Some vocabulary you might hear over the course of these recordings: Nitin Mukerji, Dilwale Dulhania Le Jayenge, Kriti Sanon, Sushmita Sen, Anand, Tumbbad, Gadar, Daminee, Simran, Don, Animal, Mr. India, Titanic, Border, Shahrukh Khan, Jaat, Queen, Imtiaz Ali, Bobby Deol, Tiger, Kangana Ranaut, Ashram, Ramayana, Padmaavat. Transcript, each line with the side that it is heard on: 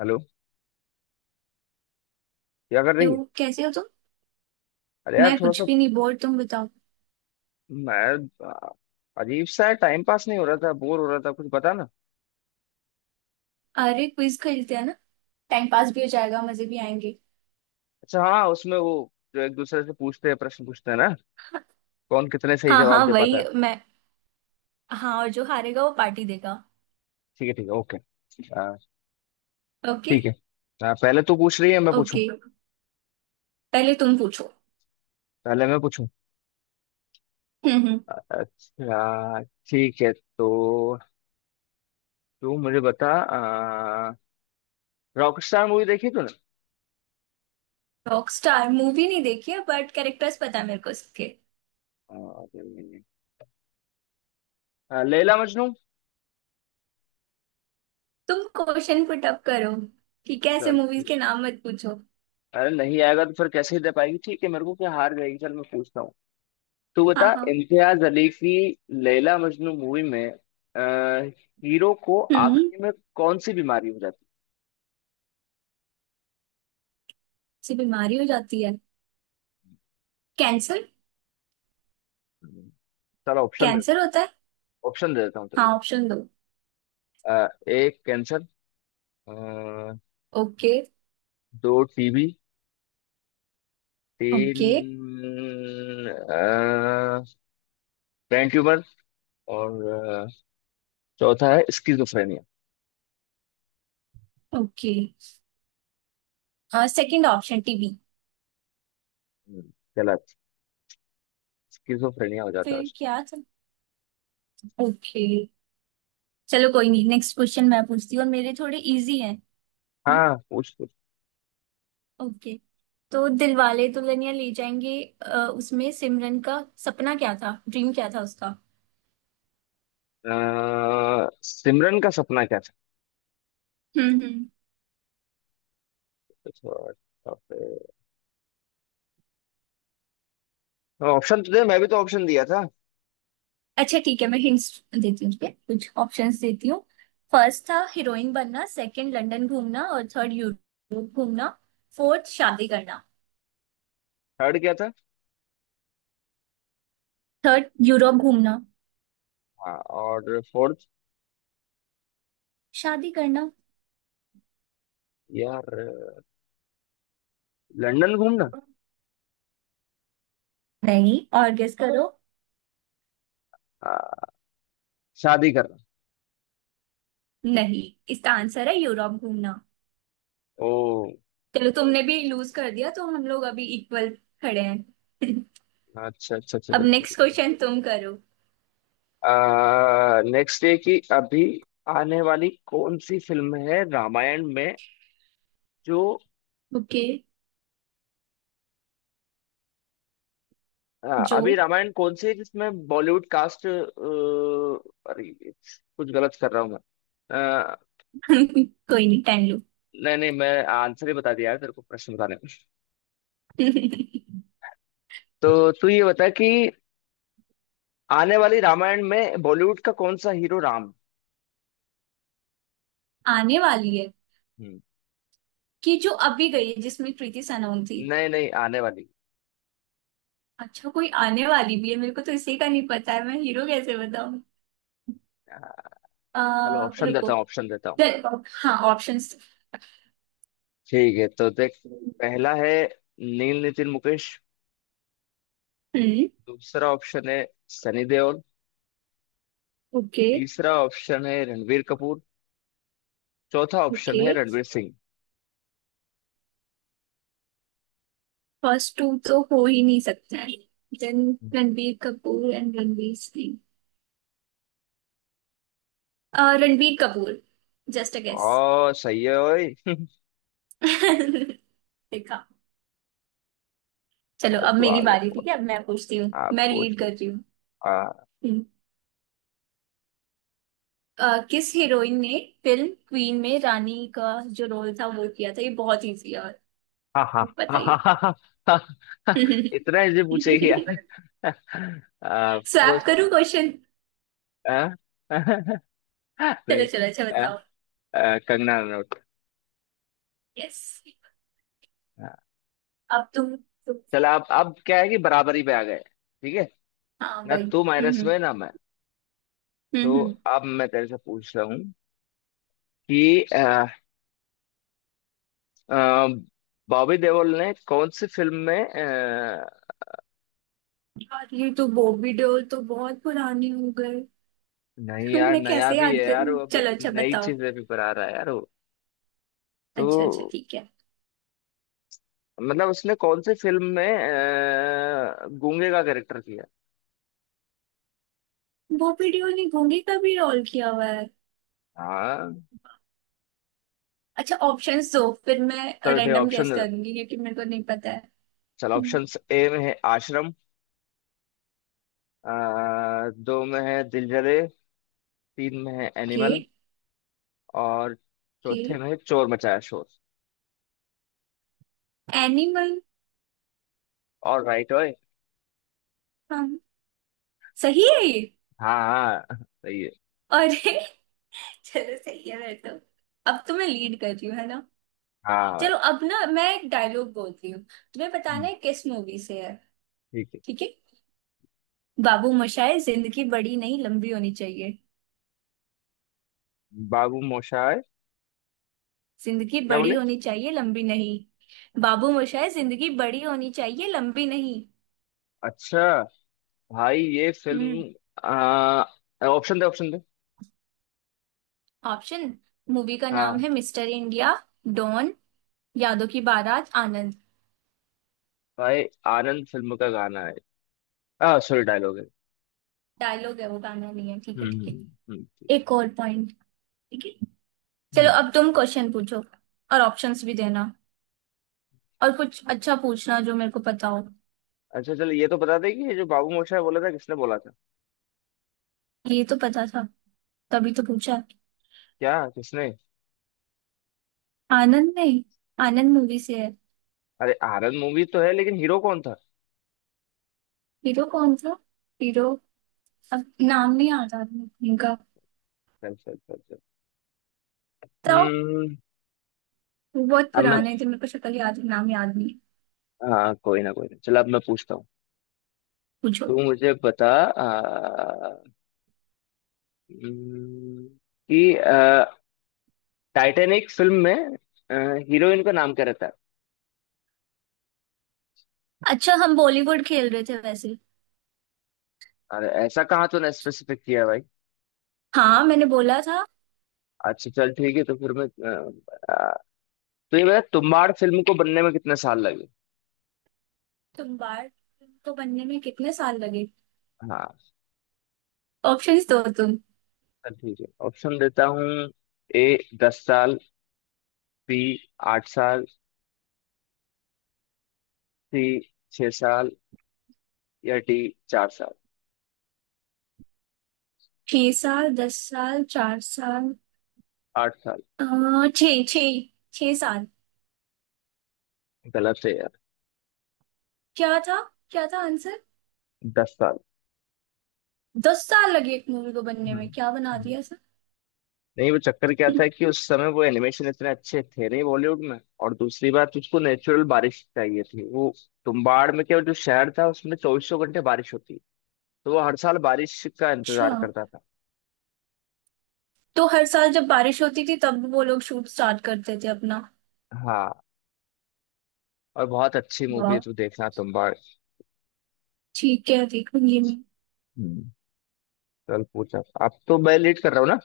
left: Hello. क्या कर रही है।
right: हेलो, कैसे हो तुम।
left: अरे यार,
right: मैं
left: थोड़ा
right: कुछ
left: सा
right: भी नहीं, बोर। तुम बताओ।
left: मैं अजीब सा है, टाइम पास नहीं हो रहा था, बोर हो रहा था, कुछ बता ना।
right: अरे क्विज खेलते हैं ना। टाइम पास भी हो जाएगा, मजे भी आएंगे।
left: अच्छा हाँ, उसमें वो जो एक दूसरे से पूछते हैं प्रश्न पूछते हैं ना, कौन कितने सही
right: हाँ
left: जवाब
right: हाँ
left: दे पाता
right: वही
left: है।
right: मैं। हाँ, और जो हारेगा वो पार्टी देगा।
left: ठीक है, ठीक है, ओके। आ,
right: ओके।
left: ठीक है। पहले तू पूछ रही है मैं पूछूं,
right: ओके, पहले तुम पूछो।
left: पहले मैं पूछूं।
right: हम्म।
left: अच्छा, ठीक है तो तू मुझे बता। रॉक स्टार मूवी देखी तूने।
right: रॉकस्टार मूवी नहीं देखी है बट कैरेक्टर्स पता है मेरे को उसके।
left: आ, नहीं, लैला मजनू।
right: तुम क्वेश्चन पुट अप करो। ठीक है, ऐसे
left: चल
right: मूवीज
left: ठीक।
right: के नाम मत पूछो।
left: अरे नहीं आएगा तो फिर कैसे दे पाएगी, ठीक है, मेरे को क्या, हार जाएगी, चल मैं पूछता हूँ। तो
right: हाँ
left: बता,
right: हाँ।
left: इम्तियाज अली की लैला मजनू मूवी में अ, हीरो को
right: हम्म
left: आखिरी में कौन सी बीमारी हो जाती
right: से बीमारी हो जाती है। कैंसर।
left: है? चलो ऑप्शन देता
right: कैंसर होता है।
left: हूँ, ऑप्शन दे देता हूँ,
right: हाँ,
left: चलो।
right: ऑप्शन दो।
left: एक कैंसर, अ,
right: ओके।
left: दो टीबी, तीन
right: ओके।
left: ब्रेन ट्यूमर, और चौथा है schizophrenia.
right: Okay, second option TB.
left: हम्म, गलत। स्किजोफ्रेनिया हो जाता है
right: फिर
left: उसे।
right: क्या था। ओके, चलो कोई नहीं। नेक्स्ट क्वेश्चन मैं पूछती हूँ और मेरे थोड़े इजी हैं। हम्म।
left: हाँ पूछ पूछ।
right: ओके, तो दिलवाले दुल्हनिया ले जाएंगे। अ, उसमें सिमरन का सपना क्या था, ड्रीम क्या था उसका।
left: सिमरन का सपना क्या था?
right: हम्म।
left: तो ऑप्शन तो दे, मैं भी तो ऑप्शन दिया था।
right: अच्छा ठीक है, मैं हिंट्स देती हूँ, ठीक है, कुछ ऑप्शंस देती हूँ। फर्स्ट था हीरोइन बनना, सेकंड लंदन घूमना, और थर्ड यूरोप घूमना, फोर्थ शादी करना।
left: थर्ड क्या था?
right: थर्ड यूरोप घूमना।
left: हाँ और फोर्थ?
right: शादी करना।
left: यार लंदन घूमना।
right: नहीं, और गेस करो।
left: हाँ, शादी करना।
right: नहीं, इसका आंसर है यूरोप घूमना।
left: ओ।
right: चलो, तुमने भी लूज कर दिया तो हम लोग अभी इक्वल खड़े हैं
left: अच्छा अच्छा अच्छा
right: अब नेक्स्ट
left: अच्छा।
right: क्वेश्चन तुम करो।
left: नेक्स्ट ये कि अभी आने वाली कौन सी फिल्म है रामायण में, जो
right: ओके। जो।
left: अभी रामायण कौन सी है जिसमें बॉलीवुड कास्ट, अरे कुछ गलत कर रहा हूँ मैं। अ,
right: कोई नहीं, टाइम लो।
left: नहीं नहीं, मैं आंसर ही बता दिया यार तेरे को प्रश्न बताने में। तो तू ये बता कि आने वाली रामायण में बॉलीवुड का कौन सा हीरो राम
right: आने वाली है
left: है?
right: कि जो अभी गई है, जिसमें कृति सनोन थी।
left: नहीं नहीं आने वाली।
right: अच्छा, कोई आने वाली भी है। मेरे को तो इसी का नहीं पता है, मैं हीरो कैसे बताऊं।
left: हाँ,
right: आ,
left: चलो ऑप्शन
right: रुको।
left: देता हूँ, ऑप्शन देता हूँ।
right: हाँ, ऑप्शंस।
left: ठीक है, तो देख, पहला है नील नितिन मुकेश,
right: हम्म।
left: दूसरा ऑप्शन है सनी देओल,
right: ओके।
left: तीसरा ऑप्शन है रणबीर कपूर, चौथा ऑप्शन
right: ओके,
left: है रणवीर सिंह।
right: फर्स्ट टू तो हो ही नहीं सकते। Then Ranbir Kapoor and Ranveer Singh. Ranbir Kapoor. Just a guess.
left: ओ सही है ओए
right: देखा। चलो
left: ओए
right: अब
left: तू
right: मेरी
left: आगे
right: बारी, ठीक है।
left: पहुंच।
right: अब मैं पूछती हूँ,
left: आप
right: मैं
left: पूछ
right: लीड कर
left: पूछ।
right: रही हूँ।
left: हाँ
right: हम्म। किस हीरोइन ने फिल्म क्वीन में रानी का जो रोल था वो किया था, ये बहुत इजी है, और
left: हाँ हाँ, हाँ हाँ,
right: बताइए।
left: हाँ, हाँ, हाँ, इतना इजी पूछेगी यार? आपको।
right: स्वैप करूँ क्वेश्चन।
left: हाँ?
right: चलो
left: नहीं।
right: चलो, अच्छा
left: अ,
right: बताओ।
left: कंगना रनौत।
right: यस। अब तुम
left: चल आप, अब क्या है कि बराबरी पे आ गए, ठीक है,
right: हाँ
left: ना
right: भाई,
left: तू माइनस में ना मैं। तो
right: हम्म।
left: अब मैं तेरे से पूछ रहा हूँ कि अ, बॉबी देओल ने कौन सी फिल्म में
right: यार, ये तो बॉबी देओल तो बहुत पुरानी हो गए।
left: नहीं यार
right: मैं
left: नया
right: कैसे
left: भी
right: याद
left: है यार
right: करूँ,
left: वो, अब
right: चलो अच्छा
left: नई
right: बताओ।
left: चीजें भी पर आ रहा है यार वो। तो
right: अच्छा अच्छा ठीक है।
left: मतलब उसने कौन सी फिल्म में गूंगे का कैरेक्टर किया?
right: वो वीडियो नहीं, गूंगी का भी रोल किया हुआ है।
left: हाँ
right: अच्छा, ऑप्शंस दो, फिर मैं
left: चलो ठीक,
right: रैंडम
left: ऑप्शन
right: गेस
left: दे दो।
right: करूंगी क्योंकि मेरे को नहीं पता है।
left: चलो ऑप्शन, ए में है आश्रम, दो में है दिल जले, तीन में है
right: के।
left: एनिमल, और
right: के।
left: चौथे में चोर मचाया शोर।
right: एनिमल।
left: और राइट ओए।
right: हम, सही है ये।
left: हाँ हाँ सही है।
right: अरे चलो सही है। मैं तो अब तो मैं लीड कर रही हूँ, है ना।
left: हाँ भाई।
right: चलो अब ना मैं एक डायलॉग बोलती हूँ, तुम्हें
left: हम्म,
right: बताना है किस मूवी से है।
left: ठीक है।
right: ठीक है। बाबू मोशाय, जिंदगी बड़ी नहीं, लंबी होनी चाहिए।
left: बाबू मोशाय
right: जिंदगी
left: क्या
right: बड़ी
left: बोले?
right: होनी चाहिए, लंबी नहीं। बाबू मोशाय, जिंदगी बड़ी होनी चाहिए, लंबी नहीं।
left: अच्छा, भाई ये फिल्म आ, ऑप्शन दे ऑप्शन दे।
right: ऑप्शन। मूवी का नाम
left: हाँ
right: है Mister India, Don, Yaadon Ki Baarat, Anand.
left: भाई आनंद फिल्म का गाना है, आ सॉरी डायलॉग है।
right: डायलॉग है, वो गाना नहीं है। ठीक है, ठीक है,
left: ठीक,
right: एक और पॉइंट। ठीक है, चलो
left: हम्म।
right: अब तुम क्वेश्चन पूछो। और ऑप्शंस भी देना, और कुछ अच्छा पूछना जो मेरे को पता हो।
left: अच्छा चलो ये तो बता दे कि ये जो बाबू मोशाय बोला था किसने बोला था?
right: ये तो पता था, तभी तो पूछा।
left: क्या किसने?
right: आनंद, नहीं आनंद मूवी से है।
left: अरे आनंद मूवी तो है लेकिन हीरो कौन था?
right: हीरो कौन था। हीरो, अब नाम नहीं याद आ रहा इनका।
left: चल चल चल चल।
right: बताओ।
left: हम्म
right: वो बहुत
left: अब मैं,
right: पुराने थे, मेरे को शक्ल याद है, नाम याद नहीं।
left: हाँ कोई ना कोई ना, चलो अब मैं पूछता हूँ।
right: पूछो।
left: तू मुझे बता हम्म, कि टाइटैनिक फिल्म में हीरोइन का नाम क्या रहता है?
right: अच्छा, हम बॉलीवुड खेल रहे थे वैसे।
left: अरे ऐसा कहाँ तूने स्पेसिफिक किया भाई?
right: हाँ, मैंने बोला था।
left: अच्छा चल ठीक है तो फिर मैं तो ये बता तुम्बाड़ फिल्म को बनने में कितने साल लगे?
right: तुम बार्ट को बनने में कितने साल लगे।
left: हाँ
right: ऑप्शंस दो तुम।
left: चल ठीक है ऑप्शन देता हूँ। ए 10 साल, बी 8 साल, सी 6 साल, या डी 4 साल।
right: छह साल, दस साल, चार साल।
left: 8 साल
right: छह छह। छह साल।
left: गलत है यार,
right: क्या था, क्या था आंसर।
left: 10 साल।
right: दस साल लगे एक मूवी को बनने में, क्या बना
left: हम्म
right: दिया सर।
left: नहीं, वो चक्कर क्या था कि उस समय वो एनिमेशन इतने अच्छे थे नहीं बॉलीवुड में, और दूसरी बात उसको नेचुरल बारिश चाहिए थी वो। तुम्बाड़ में क्या, जो शहर था उसमें चौबीसों घंटे बारिश होती, तो वो हर साल बारिश का
right: अच्छा।
left: इंतजार करता था।
right: तो हर साल जब बारिश होती थी तब वो लोग शूट स्टार्ट करते थे अपना।
left: हाँ और बहुत अच्छी मूवी है,
right: वाह,
left: तू देखना तुम्बाड़।
right: ठीक है, देखूंगी मैं।
left: हम्म, चल पूछा, अब तो मैं लेट कर रहा हूँ ना।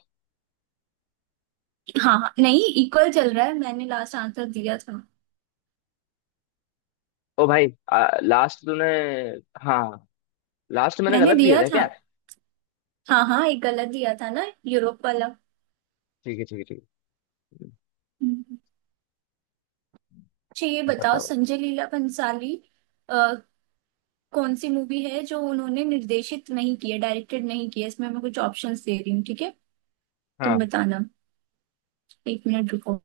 right: हाँ हाँ, नहीं इक्वल चल रहा है, मैंने लास्ट आंसर दिया था।
left: ओ भाई लास्ट तूने, हाँ लास्ट मैंने
right: मैंने
left: गलत दिया
right: दिया
left: था
right: था।
left: क्या?
right: हाँ हाँ, एक गलत दिया था ना, यूरोप वाला।
left: ठीक है, ठीक है, ठीक है
right: हम्म। अच्छा, ये बताओ,
left: बताओ।
right: संजय लीला भंसाली अ, कौन सी मूवी है जो उन्होंने निर्देशित नहीं की है, डायरेक्टेड नहीं की है। इसमें मैं कुछ ऑप्शंस दे रही हूँ, ठीक है, तुम
left: हाँ
right: बताना। एक मिनट रुको।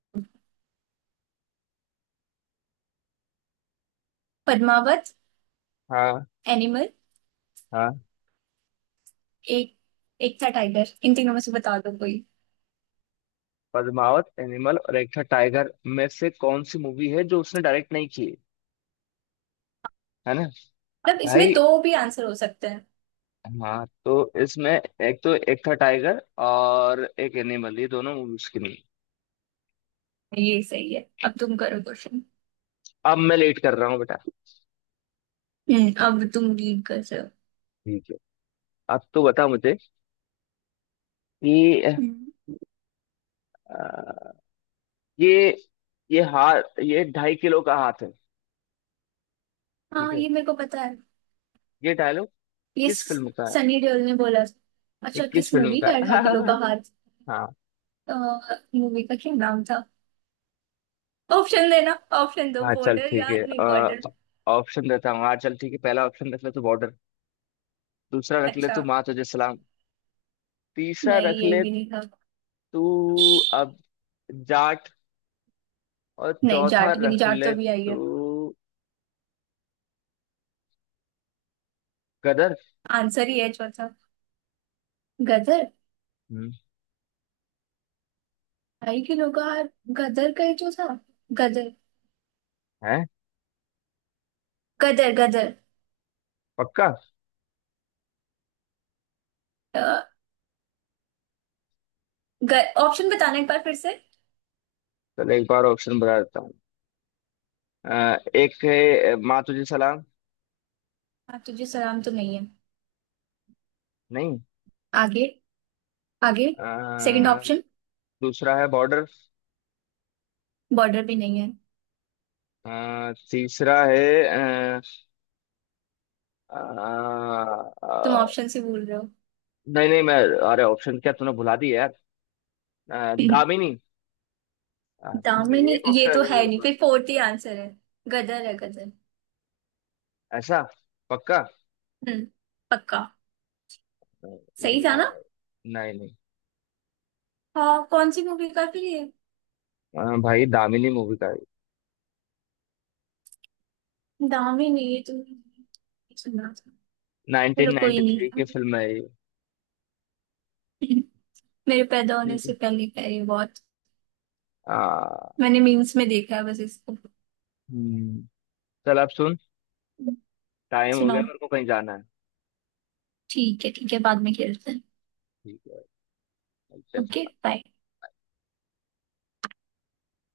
right: पद्मावत,
left: हाँ
right: एनिमल,
left: हाँ।
right: एक, एक था टाइगर। इन तीनों में से बता दो कोई।
left: पद्मावत, एनिमल, और एक था टाइगर में से कौन सी मूवी है जो उसने डायरेक्ट नहीं की है ना?
right: मतलब इसमें
left: भाई
right: दो भी आंसर हो सकते हैं।
left: हाँ, तो इसमें एक तो एक था टाइगर और एक एनिमल, ये दोनों मूवी उसकी नहीं।
right: ये सही है। अब तुम करो क्वेश्चन।
left: अब मैं लेट कर रहा हूँ बेटा।
right: हम्म, अब तुम लीड कर रहे हो।
left: ठीक है। अब तो बता मुझे कि
right: हम्म।
left: अ, ये ये हाथ, ये ढाई किलो का हाथ है। ठीक
right: हाँ,
left: है।
right: ये मेरे को पता है।
left: ये डायलॉग
right: ये
left: किस
right: स-
left: फिल्म का है?
right: सनी देओल ने बोला।
left: ये
right: अच्छा,
left: किस
right: किस
left: फिल्म
right: मूवी
left: का
right: का है ढाई किलो का
left: है
right: हाथ।
left: हाँ।
right: मूवी का क्या नाम था। ऑप्शन देना। ऑप्शन दो,
left: हाँ चल
right: बॉर्डर,
left: ठीक है,
right: यार नहीं बॉर्डर।
left: ऑप्शन देता हूँ। हाँ चल ठीक है, पहला ऑप्शन देख ले, तो बॉर्डर, दूसरा रख ले
right: अच्छा।
left: तू माँ तुझे सलाम, तीसरा
right: नहीं,
left: रख
right: ये
left: ले
right: भी नहीं था।
left: तू, अब जाट, और
right: नहीं,
left: चौथा
right: जाट भी नहीं,
left: रख
right: जाट तो
left: ले
right: भी आई है।
left: तू गदर।
right: आंसर ही है चौथा, गदर।
left: हम्म,
right: ढाई किलो का हार, गदर का ही जो था। गदर।
left: है।
right: गदर गदर।
left: पक्का।
right: अ, ऑप्शन बताना एक बार फिर से।
left: चल एक बार ऑप्शन बता देता हूँ। एक है माँ तुझे सलाम।
right: आप तुझे सलाम तो नहीं है।
left: नहीं।
right: आगे, आगे। सेकंड
left: अ,
right: ऑप्शन।
left: दूसरा है बॉर्डर।
right: बॉर्डर भी नहीं है।
left: तीसरा है अ, अ, अ,
right: तुम ऑप्शन से भूल रहे हो।
left: नहीं नहीं, मैं, अरे ऑप्शन क्या तूने भुला दी यार? दामिनी। सॉरी
right: दामिनी,
left: एक
right: ये तो है नहीं,
left: ऑप्शन।
right: फिर फोर्थ ही आंसर है। गदर है गदर।
left: ऐसा। पक्का।
right: हम्म, पक्का। सही
left: नहीं
right: था।
left: यार। नहीं नहीं।
right: हाँ, कौन सी मूवी का फिर ये।
left: हाँ भाई दामिनी मूवी का है,
right: दामिनी, ये तो मैंने सुना था।
left: नाइनटीन
right: चलो
left: नाइनटी
right: कोई
left: थ्री
right: नहीं,
left: की फिल्म है ये।
right: मेरे पैदा होने
left: ठीक है।
right: से पहले का ये बहुत।
left: आ,
right: मैंने मीम्स में देखा है बस इसको।
left: हम्म चल अब सुन, टाइम हो गया
right: सुनाओ।
left: मेरे को कहीं जाना है।
right: ठीक है, ठीक है, बाद में खेलते हैं।
left: ठीक है
right: ओके,
left: चल।
right: बाय।